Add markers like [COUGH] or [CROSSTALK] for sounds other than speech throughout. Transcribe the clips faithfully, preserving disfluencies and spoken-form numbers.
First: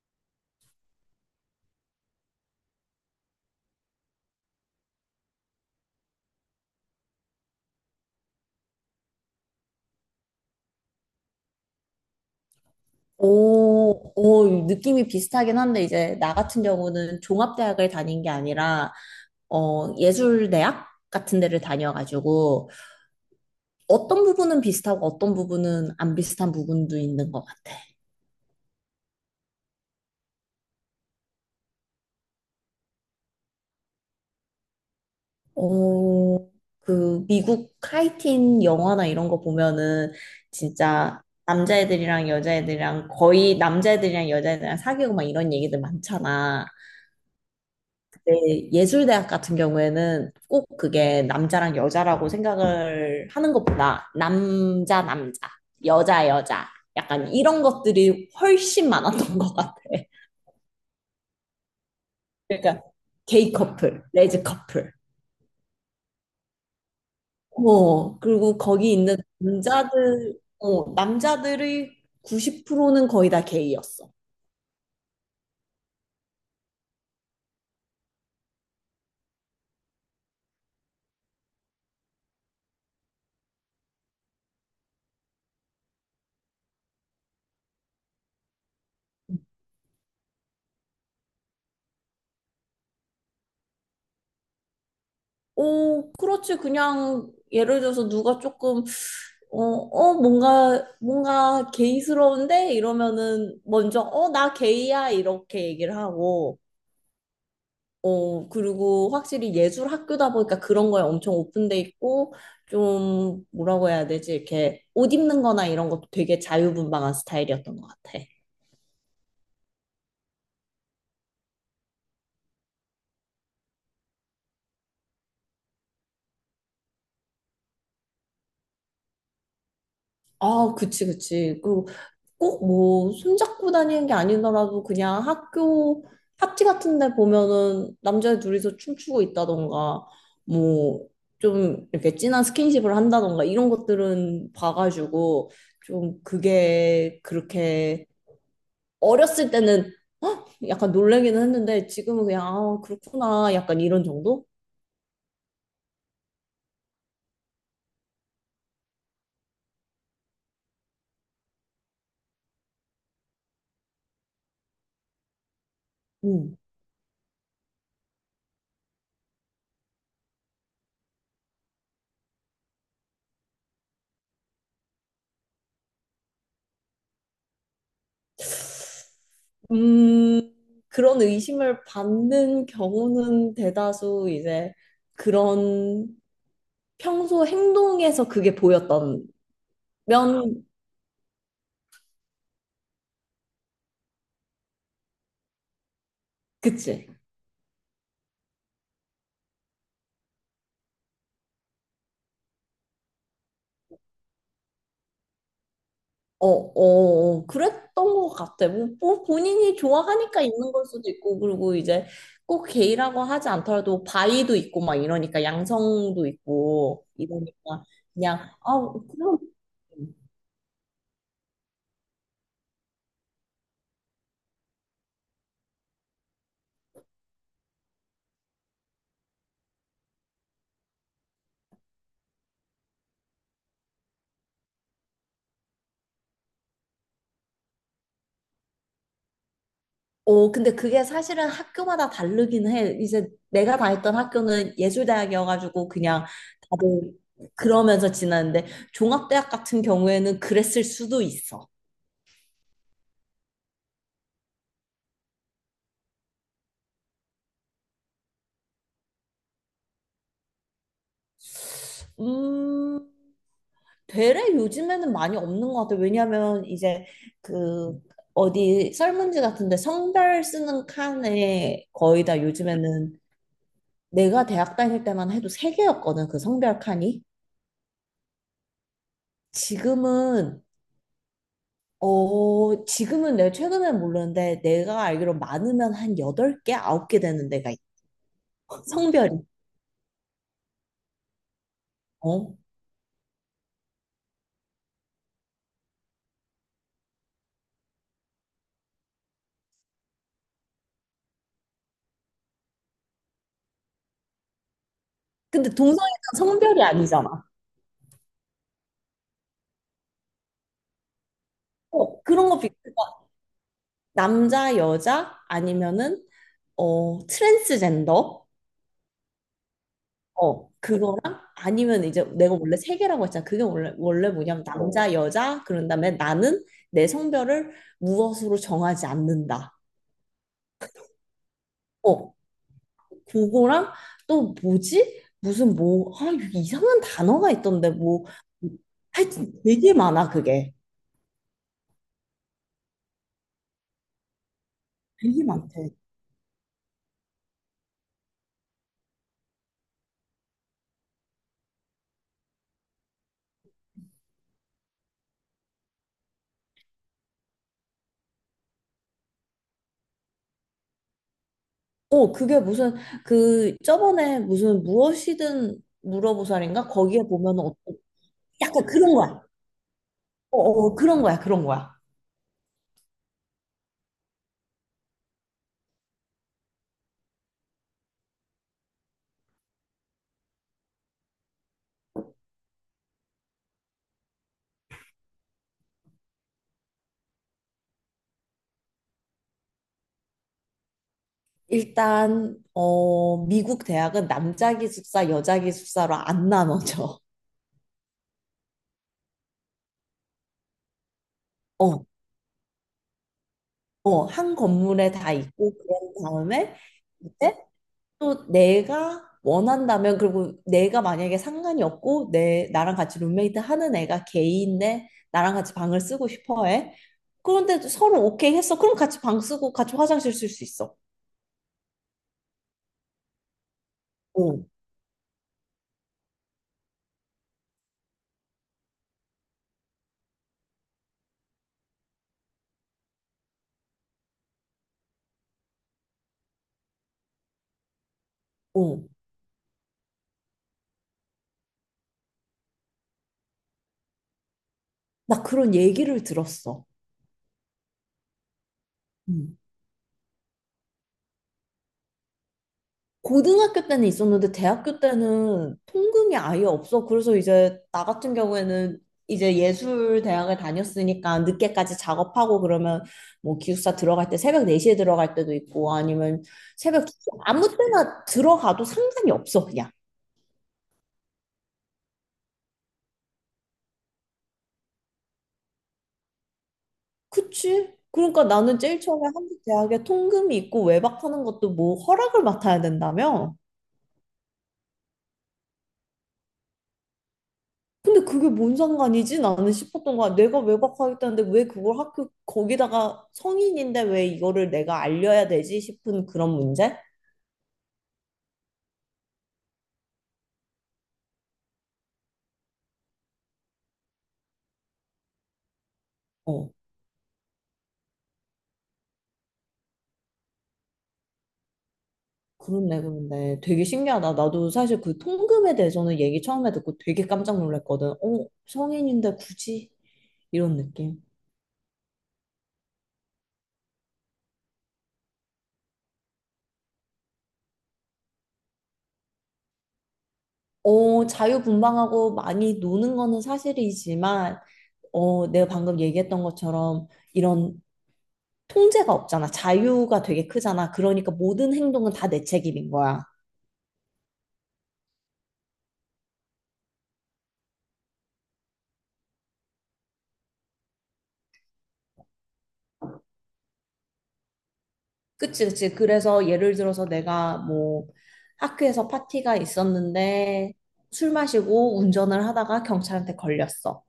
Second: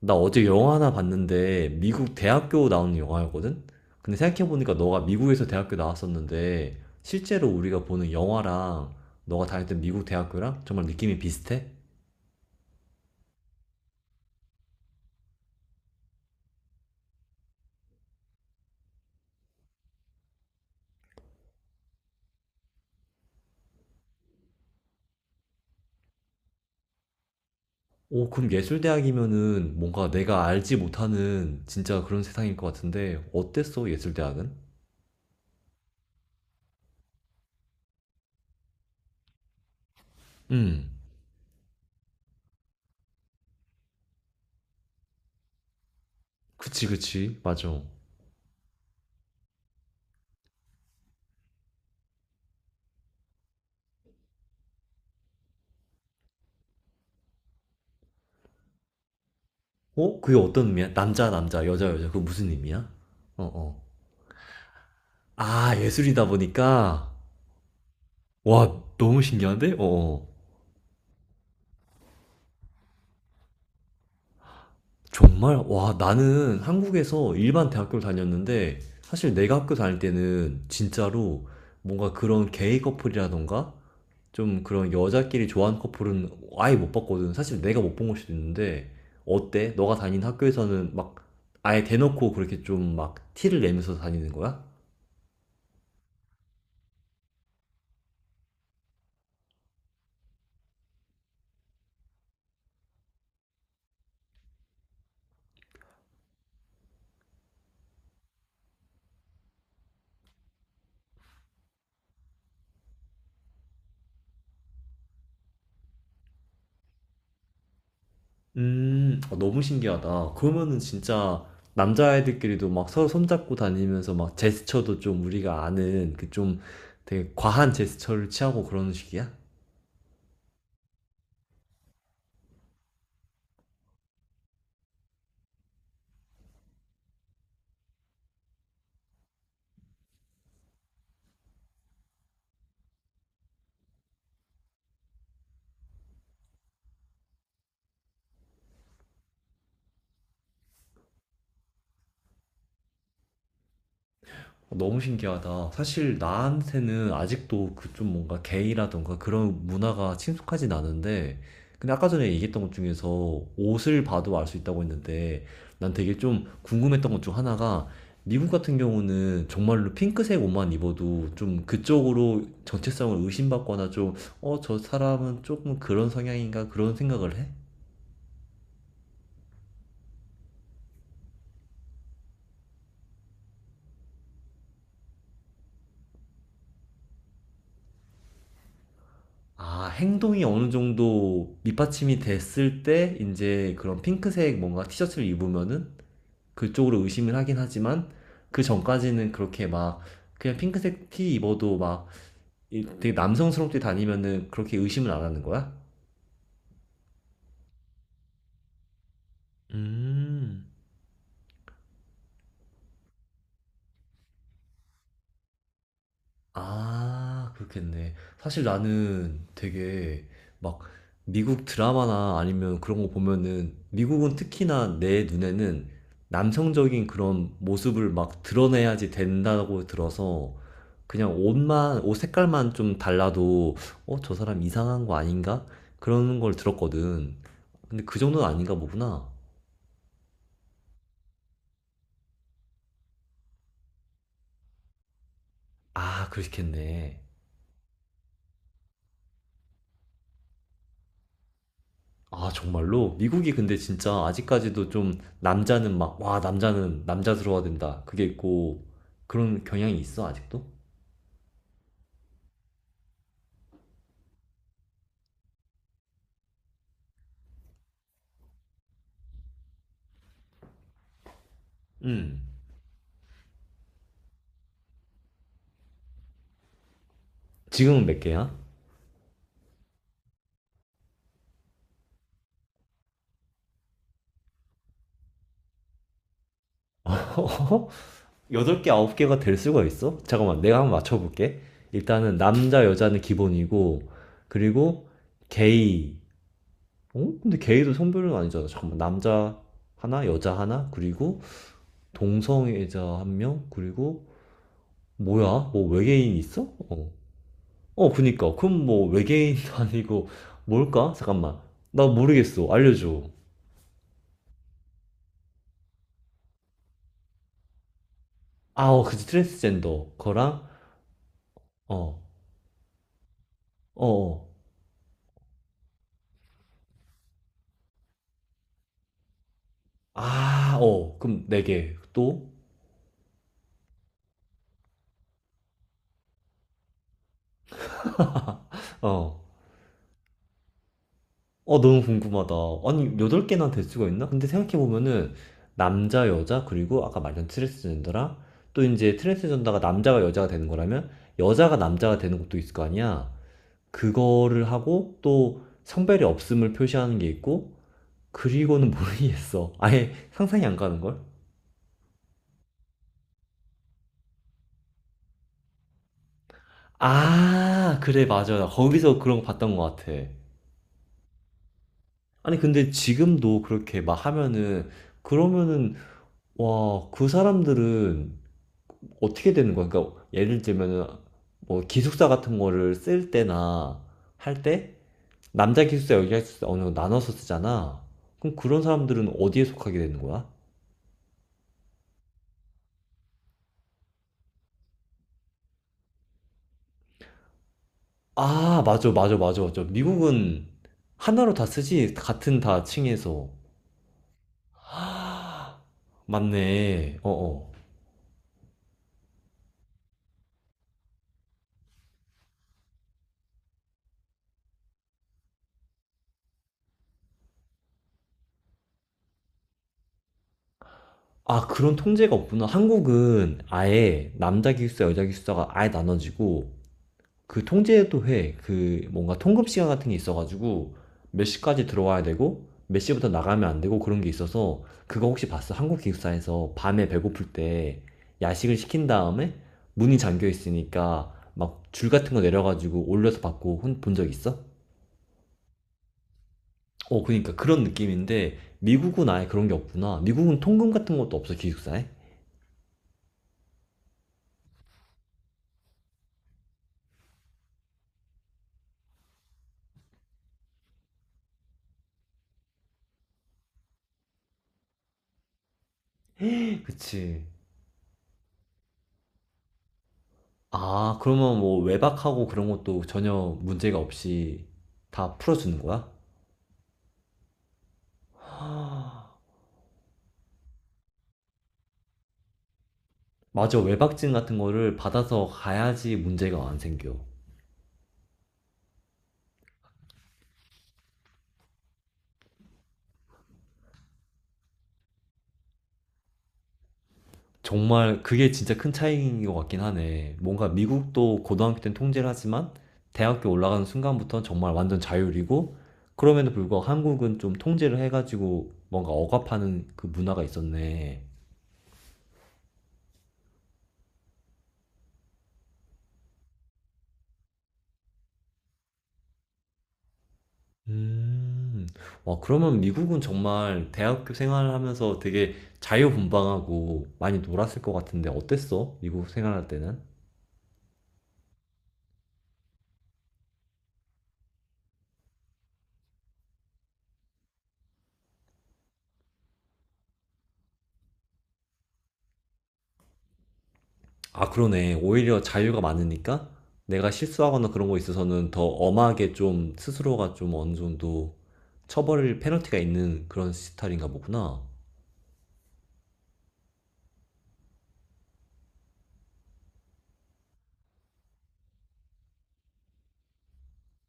나 어제 영화 하나 봤는데 미국 대학교 나오는 영화였거든? 근데 생각해보니까 너가 미국에서 대학교 나왔었는데 실제로 우리가 보는 영화랑 너가 다녔던 미국 대학교랑 정말 느낌이 비슷해? 오, 오, 느낌이 비슷하긴 한데, 이제, 나 같은 경우는 종합대학을 다닌 게 아니라, 어, 예술대학 같은 데를 다녀가지고, 어떤 부분은 비슷하고 어떤 부분은 안 비슷한 부분도 있는 것 같아. 오, 그럼 예술대학이면은 뭔가 내가 알지 못하는 진짜 그런 세상일 것 같은데 어땠어, 예술대학은? 어, 그, 미국 카이팅 영화나 이런 거 보면은, 음, 진짜, 남자애들이랑 여자애들이랑, 거의 남자애들이랑 여자애들이랑 사귀고 막 이런 얘기들 많잖아. 그치, 그치, 맞아. 네, 예술대학 같은 경우에는 꼭 그게 남자랑 여자라고 생각을 하는 것보다 남자, 남자, 여자, 여자, 약간 이런 것들이 훨씬 많았던 것 같아. 어? 그게 어떤 의미야? 남자, 남자, 여자, 여자, 그거 무슨 의미야? 그러니까 어, 게이 어. 커플, 레즈 커플. 아, 예술이다 보니까. 어, 그리고 와, 거기 있는 너무 신기한데? 어. 어. 남자들, 어, 남자들의 구십 퍼센트는 거의 다 게이였어. 정말? 와, 나는 한국에서 일반 대학교를 다녔는데, 사실 내가 학교 다닐 때는 진짜로 뭔가 그런 게이 커플이라던가, 좀 그런 여자끼리 좋아하는 커플은 아예 못 봤거든. 사실 내가 못 본 걸 수도 있는데, 어때? 너가 다닌 학교에서는 막 아예 대놓고 그렇게 좀 막 티를 내면서 다니는 거야? 오, 그렇지. 그냥 예를 들어서 누가 조금 어, 어, 뭔가 뭔가 게이스러운데 이러면은 먼저 어, 나 게이야 이렇게 얘기를 하고 어, 그리고 확실히 예술 학교다 보니까 그런 거에 엄청 오픈돼 있고 좀 뭐라고 해야 되지? 이렇게 옷 입는 거나 이런 것도 되게 자유분방한 스타일이었던 것 같아. 음, 어, 너무 신기하다. 그러면은 진짜 남자애들끼리도 막 서로 손잡고 다니면서 막 제스처도 좀 우리가 아는 그 좀 되게 과한 제스처를 취하고 그런 식이야? 아, 그치, 그치. 그, 꼭 뭐, 손잡고 다니는 게 아니더라도 그냥 학교 파티 같은 데 보면은 남자 둘이서 춤추고 있다던가, 뭐, 좀 이렇게 진한 스킨십을 한다던가, 이런 것들은 봐가지고, 좀 그게 그렇게 어렸을 때는 헉! 약간 놀래기는 했는데, 지금은 그냥, 아, 그렇구나. 약간 이런 정도? 너무 신기하다. 사실 나한테는 아직도 그 좀 뭔가 게이라던가 그런 문화가 친숙하진 않은데, 근데 아까 전에 얘기했던 것 중에서 옷을 봐도 알 수 있다고 했는데, 난 되게 좀 음. 궁금했던 것 중 하나가, 미국 같은 경우는 정말로 핑크색 옷만 입어도 좀 그쪽으로 정체성을 의심받거나 좀, 어, 저 사람은 조금 그런 성향인가 그런 생각을 해? 음, 그런 의심을 받는 경우는 대다수 이제 그런 평소 행동에서 그게 보였던 아, 행동이 면, 어느 정도 밑받침이 됐을 때, 이제 그런 핑크색 뭔가 티셔츠를 입으면은 그쪽으로 그치? 의심을 하긴 하지만 그 전까지는 그렇게 막 그냥 핑크색 티 입어도 막 되게 남성스럽게 다니면은 그렇게 의심을 안 하는 거야? 어, 어, 어, 그랬던 것 같아. 뭐, 뭐 본인이 좋아하니까 음. 있는 걸 수도 있고, 그리고 이제 꼭 게이라고 하지 않더라도 바이도 있고 막 이러니까 양성도 있고 아, 이러니까 그렇겠네. 그냥 사실 아, 그럼. 나는 되게 막 미국 드라마나 아니면 그런 거 보면은 미국은 특히나 내 눈에는 남성적인 그런 모습을 막 드러내야지 된다고 들어서 그냥 옷만, 옷 색깔만 좀 달라도, 어, 저 사람 이상한 거 아닌가? 그런 걸 들었거든. 근데 그 정도는 아닌가 보구나. 어, 근데 그게 사실은 학교마다 다르긴 해. 이제 내가 다녔던 학교는 예술대학이어가지고 그냥 아, 다들 그렇겠네. 그러면서 지났는데 종합대학 같은 경우에는 그랬을 수도 있어. 아, 정말로? 미국이 근데 진짜 아직까지도 좀 남자는 막, 와, 남자는 남자스러워야 된다. 그게 있고, 그런 경향이 있어, 아직도? 음, 되레 요즘에는 많이 없는 것 같아. 왜냐면 이제 그 어디 설문지 같은데 성별 쓰는 칸에 거의 다 음. 요즘에는 내가 대학 다닐 때만 해도 세 개였거든. 그 성별 칸이. 지금은 몇 개야? 지금은 어, 지금은 내가 최근엔 모르는데 내가 알기로 많으면 한 여덟 개, 아홉 개 되는 데가 있어. [LAUGHS] 여덟 개 아홉 개가 성별이. 될 수가 있어? 잠깐만, 내가 한번 맞춰볼게. 일단은 어. 남자, 여자는 기본이고, 그리고 게이, 어? 근데 게이도 성별은 아니잖아. 잠깐만. 남자 하나, 여자 하나, 그리고 동성애자 한 명, 그리고 뭐야? 근데 뭐 동성애는 외계인 있어? 성별이 어. 아니잖아. 어, 그니까. 그럼 뭐 외계인도 [LAUGHS] 아니고 뭘까? 잠깐만. 나 어, 그런 거 모르겠어. 비슷해. 알려줘. 남자, 여자 아니면은 어, 트랜스젠더. 아, 어, 그치. 트랜스젠더. 거랑, 어, 그거랑 아니면 어, 이제 내가 원래 세 개라고 했잖아. 그게 원래 어, 원래 어. 뭐냐면 남자, 여자 그런 다음에 나는 내 성별을 무엇으로 정하지 않는다. 아, 어. 그럼 네 개. 어, 또? 그거랑 또 뭐지? 무슨 뭐, 아, 이게 이상한 단어가 있던데, 뭐. [LAUGHS] 어. 하여튼 되게 많아, 그게. 어, 너무 궁금하다. 아니, 여덟 개나 될 수가 있나? 근데 생각해보면은, 되게 많대. 남자, 여자, 그리고 아까 말한 트랜스젠더랑, 또 이제 트랜스젠더가 남자가 여자가 되는 거라면, 여자가 남자가 되는 것도 있을 거 아니야? 그거를 하고, 또 성별이 없음을 표시하는 게 있고, 그리고는 [LAUGHS] 모르겠어. 아예 상상이 안 가는걸? 어, 그게 무슨, 그, 저번에 무슨 무엇이든 물어보살인가? 거기에 보면 은 아, 그래, 맞아. 나 약간 그런 거기서 그런 거야. 거 봤던 것 같아. 어, 어, 그런 거야, 그런 거야. 아니, 근데 지금도 그렇게 막 하면은, 그러면은, 와, 그 사람들은 어떻게 되는 거야? 그러니까 예를 들면은 뭐 기숙사 같은 거를 쓸 때나 할 때 남자 기숙사 여기 기숙사 어느 정도 나눠서 쓰잖아. 그럼 그런 사람들은 어디에 속하게 되는 거야? 일단, 어, 미국 대학은 남자 기숙사, 여자 기숙사로 안 나눠져. 아, 맞아, 맞아, 맞아, 맞아. 미국은 하나로 다 어, 쓰지 같은 다 층에서. 어, 한 건물에 다 있고, 아, 그런 다음에, 맞네. 어, 어. 또 내가 원한다면 그리고 내가 만약에 상관이 없고 내 나랑 같이 룸메이트 하는 애가 게이인데 나랑 같이 방을 쓰고 싶어 해. 그런데 서로 오케이 했어. 그럼 같이 방 쓰고 같이 화장실 쓸 수 있어. 아, 그런 통제가 없구나. 한국은 아예 어, 남자 기숙사, 여자 기숙사가 아예 나눠지고 그 통제도회 그 뭔가 통금 시간 같은 게 있어가지고 몇 시까지 들어와야 되고 몇 시부터 나가면 안 되고 그런 게 있어서 그거 혹시 봤어? 한국 기숙사에서 밤에 배고플 때 야식을 어. 시킨 다음에 문이 잠겨 있으니까 막 줄 같은 거 내려가지고 올려서 받고 본 적 있어? 나 그런 얘기를 들었어. 어, 그러니까 그런 느낌인데 미국은 아예 그런 게 없구나. 미국은 통금 같은 것도 없어 기숙사에? 고등학교 때는 있었는데 대학교 때는 통금이 아예 없어. 그래서 이제 나 같은 경우에는 이제 예술 대학을 다녔으니까 늦게까지 작업하고 그러면 뭐 기숙사 들어갈 때 새벽 네 시에 들어갈 때도 있고 아니면 새벽 두 시 그치. 아무 때나 들어가도 상관이 없어 그냥. 아, 그러면 뭐 외박하고 그런 것도 전혀 문제가 없이 다 풀어주는 거야? 그치? 그러니까 나는 제일 처음에 한국 대학에 통금이 있고 외박하는 것도 뭐 허락을 맡아야 된다며? 맞아, 외박증 같은 거를 받아서 가야지 문제가 안 생겨. 근데 그게 뭔 상관이지? 나는 싶었던 거야. 내가 외박하겠다는데 왜 그걸 학교 거기다가 성인인데 왜 이거를 내가 알려야 되지 싶은 그런 문제? 정말 그게 진짜 큰 차이인 것 같긴 하네. 뭔가 미국도 고등학교 때는 통제를 하지만 대학교 올라가는 순간부터는 정말 완전 자율이고 그럼에도 어, 불구하고 한국은 좀 통제를 해가지고 뭔가 억압하는 그 문화가 있었네. 그렇네, 그런데 되게 신기하다. 나도 사실 그 통금에 대해서는 얘기 처음에 듣고 되게 깜짝 놀랐거든. 어, 성인인데 굳이 이런 느낌. 음, 와, 그러면 미국은 정말 대학교 생활을 하면서 되게 자유분방하고 많이 놀았을 것 같은데 어땠어? 미국 생활할 때는? 어, 자유분방하고 많이 노는 거는 사실이지만, 어, 내가 방금 얘기했던 것처럼 이런 통제가 없잖아. 자유가 되게 크잖아. 그러니까 모든 행동은 다 내 책임인 거야. 아, 그러네. 오히려 자유가 많으니까 내가 실수하거나 그런 거 있어서는 더 엄하게 좀 스스로가 좀 어느 정도 처벌 페널티가 있는 그런 스타일인가 보구나. 그치, 그치. 그래서 예를 들어서 내가 뭐 학교에서 파티가 있었는데 술 마시고 운전을 하다가 경찰한테 걸렸어.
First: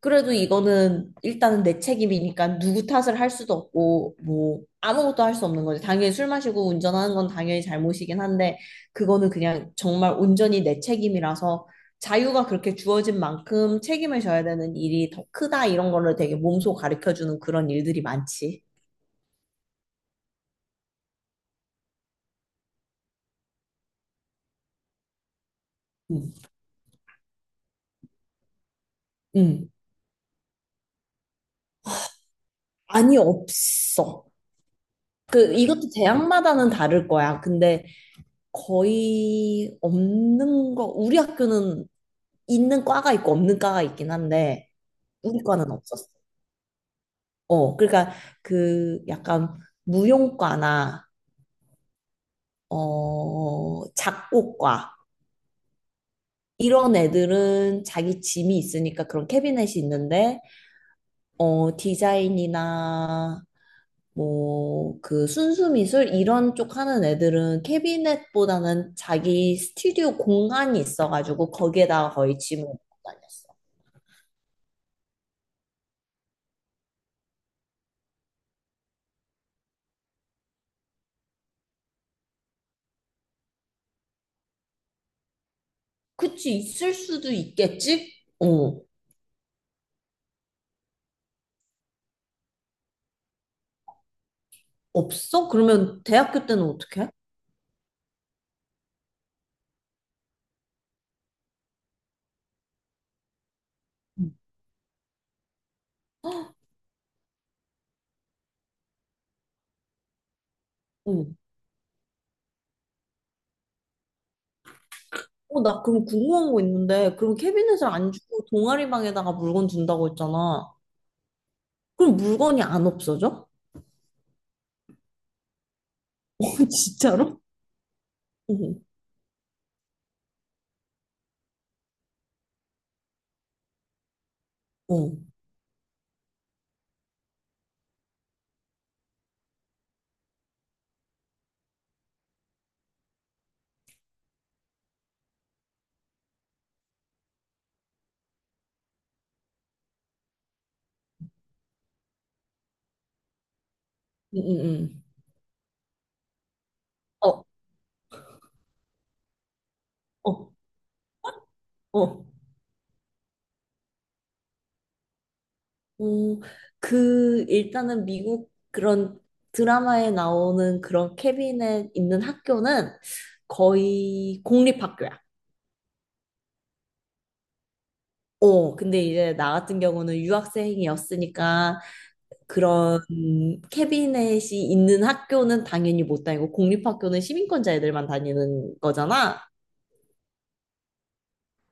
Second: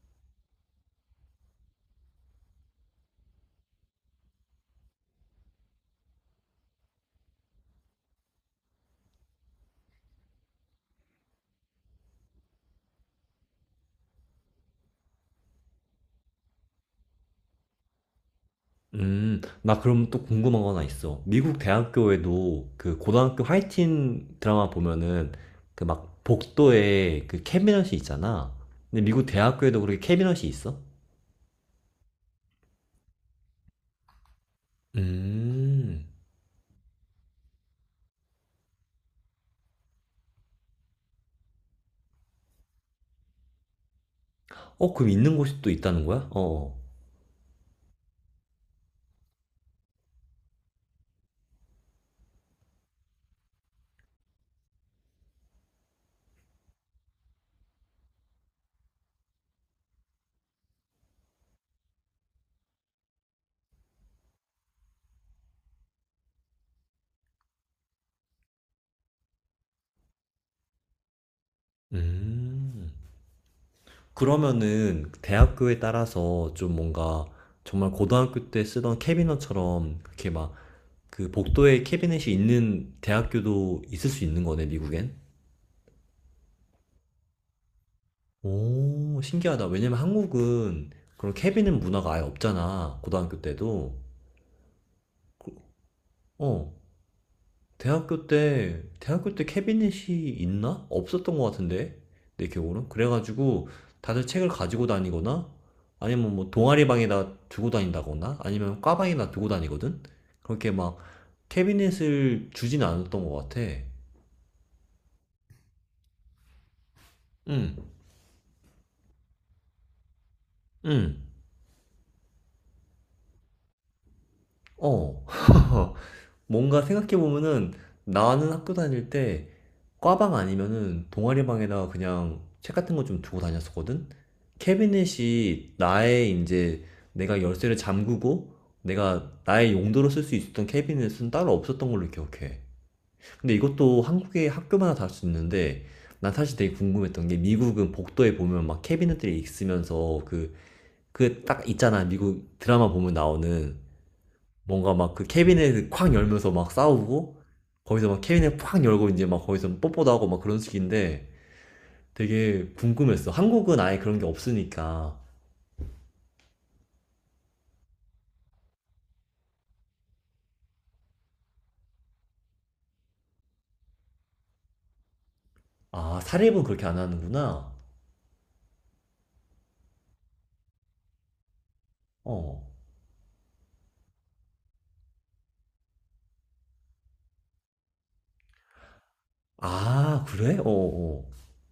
그래도 이거는 일단은 내 책임이니까 누구 탓을 할 수도 없고 뭐 아무것도 할 수 없는 거지. 당연히 술 마시고 운전하는 건 당연히 잘못이긴 한데 그거는 그냥 정말 온전히 내 책임이라서 자유가 그렇게 주어진 만큼 책임을 져야 되는 일이 더 크다 이런 거를 되게 몸소 가르쳐 주는 그런 일들이 많지. 음, 나 그럼 또 궁금한 거 하나 있어. 미국 대학교에도 그 고등학교 화이팅 드라마 보면은 그 막 음. 복도에 그 캐비넷이 있잖아. 근데 미국 음. 대학교에도 그렇게 캐비넷이 있어? 아니 없어. 그 이것도 음, 대학마다는 다를 거야. 근데 거의 없는 거, 우리 학교는 있는 과가 있고 없는 과가 있긴 한데, 어, 그럼 있는 우리 곳이 과는 또 있다는 없었어. 거야? 어, 어. 어, 그러니까 그 약간 무용과나, 어, 작곡과, 이런 애들은 자기 짐이 있으니까 그런 캐비넷이 있는데, 어, 디자인이나, 뭐, 그 순수 미술 이런 쪽 하는 애들은 캐비넷보다는 자기 스튜디오 공간이 있어가지고 거기에다가 거의 짐을 넣고 음. 다녔어. 그러면은 대학교에 따라서 좀 뭔가 정말 고등학교 때 쓰던 캐비닛처럼 그렇게 막 그 복도에 캐비닛이 있는 대학교도 있을 수 있는 거네, 미국엔? 그치, 있을 수도 있겠지? 어, 오, 신기하다. 왜냐면 한국은 그런 캐비닛 문화가 아예 없잖아, 고등학교 때도. 없어? 그러면 대학교 때는 어, 어떻게? 대학교 때, 대학교 때 캐비닛이 있나? 없었던 것 같은데, 내 기억으로. 그래가지고, 다들 음. 책을 가지고 다니거나, 아니면 뭐 동아리 방에다 두고 다닌다거나, 아니면 과방에다 두고 다니거든? 그렇게 막, 어, 캐비닛을 주진 않았던 것 같아. 어, 나 그럼 궁금한 거 있는데, 그럼 응, 캐비넷을 안 주고 동아리 방에다가 물건 둔다고 했잖아. 응, 그럼 물건이 안 없어져? 어. [LAUGHS] [LAUGHS] 어, 뭔가 진짜로? 생각해보면은 나는 학교 어, 다닐 때 과방 아니면은 동아리방에다가 그냥 책 같은 거 좀 두고 다녔었거든? 어, 응, 캐비넷이 나의 이제 내가 열쇠를 잠그고 내가 나의 용도로 쓸 수 있었던 캐비넷은 따로 없었던 걸로 기억해. 근데 이것도 한국의 학교마다 다를 수 있는데 난 사실 되게 궁금했던 게 미국은 복도에 보면 막 캐비넷들이 있으면서 그, 그 딱 있잖아. 미국 드라마 보면 나오는 응, 뭔가 응. 막 그 캐비넷을 콱 열면서 막 싸우고 어, 거기서 막 캐비넷 콱 열고 이제 막 거기서 뽀뽀도 하고 막 어, 그런 식인데 어. 되게 궁금했어. 한국은 아예 그런 게 없으니까. 어, 그, 일단은 미국 그런 드라마에 나오는 그런 캐비넷 있는 학교는 거의 공립학교야. 아, 사립은 그렇게 안 하는구나. 어, 근데 이제 나 같은 경우는 유학생이었으니까 어. 그런 캐비넷이 있는 학교는 당연히 못 다니고 공립학교는 시민권자 애들만 다니는 거잖아. 아, 그래? 어어.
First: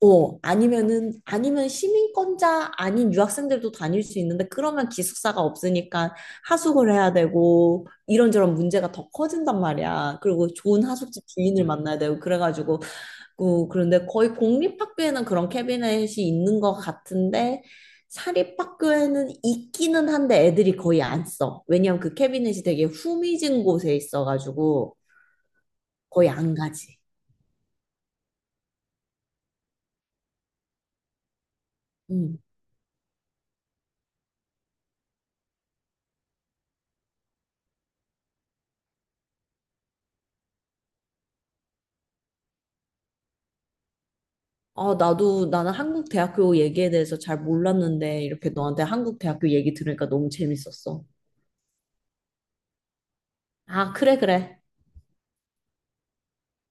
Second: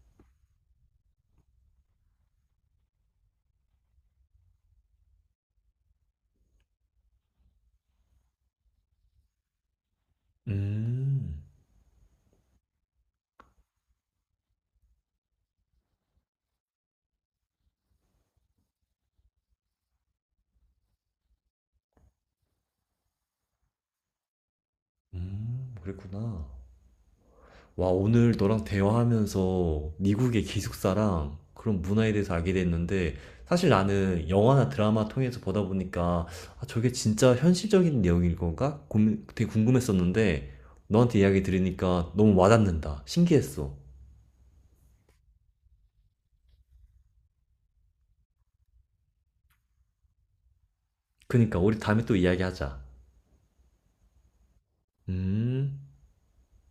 어, 아니면은, 아니면 시민권자 아닌 유학생들도 다닐 수 있는데 그러면 기숙사가 없으니까 하숙을 해야 되고 이런저런 문제가 더 커진단 말이야. 그리고 좋은 하숙집 음. 주인을 만나야 되고 그래가지고 고 그런데 거의 공립학교에는 그런 캐비넷이 있는 것 같은데 사립학교에는 있기는 한데 애들이 거의 안 써. 왜냐면 그 캐비넷이 되게 후미진 곳에 있어가지고 음, 거의 그랬구나. 안 가지. 와, 오늘 너랑 대화하면서 미국의 기숙사랑 그런 문화에 대해서 음. 알게 됐는데, 사실 나는 영화나 드라마 통해서 보다 보니까, 아, 저게 진짜 현실적인 내용일 건가? 고민- 되게 궁금했었는데, 너한테 이야기 들으니까 너무 와닿는다. 신기했어. 아, 나도 나는 한국 대학교 얘기에 대해서 잘 몰랐는데 이렇게 너한테 한국 대학교 얘기 들으니까 너무 재밌었어. 그니까, 우리 다음에 또 이야기하자. 아, 그래, 그래. 음.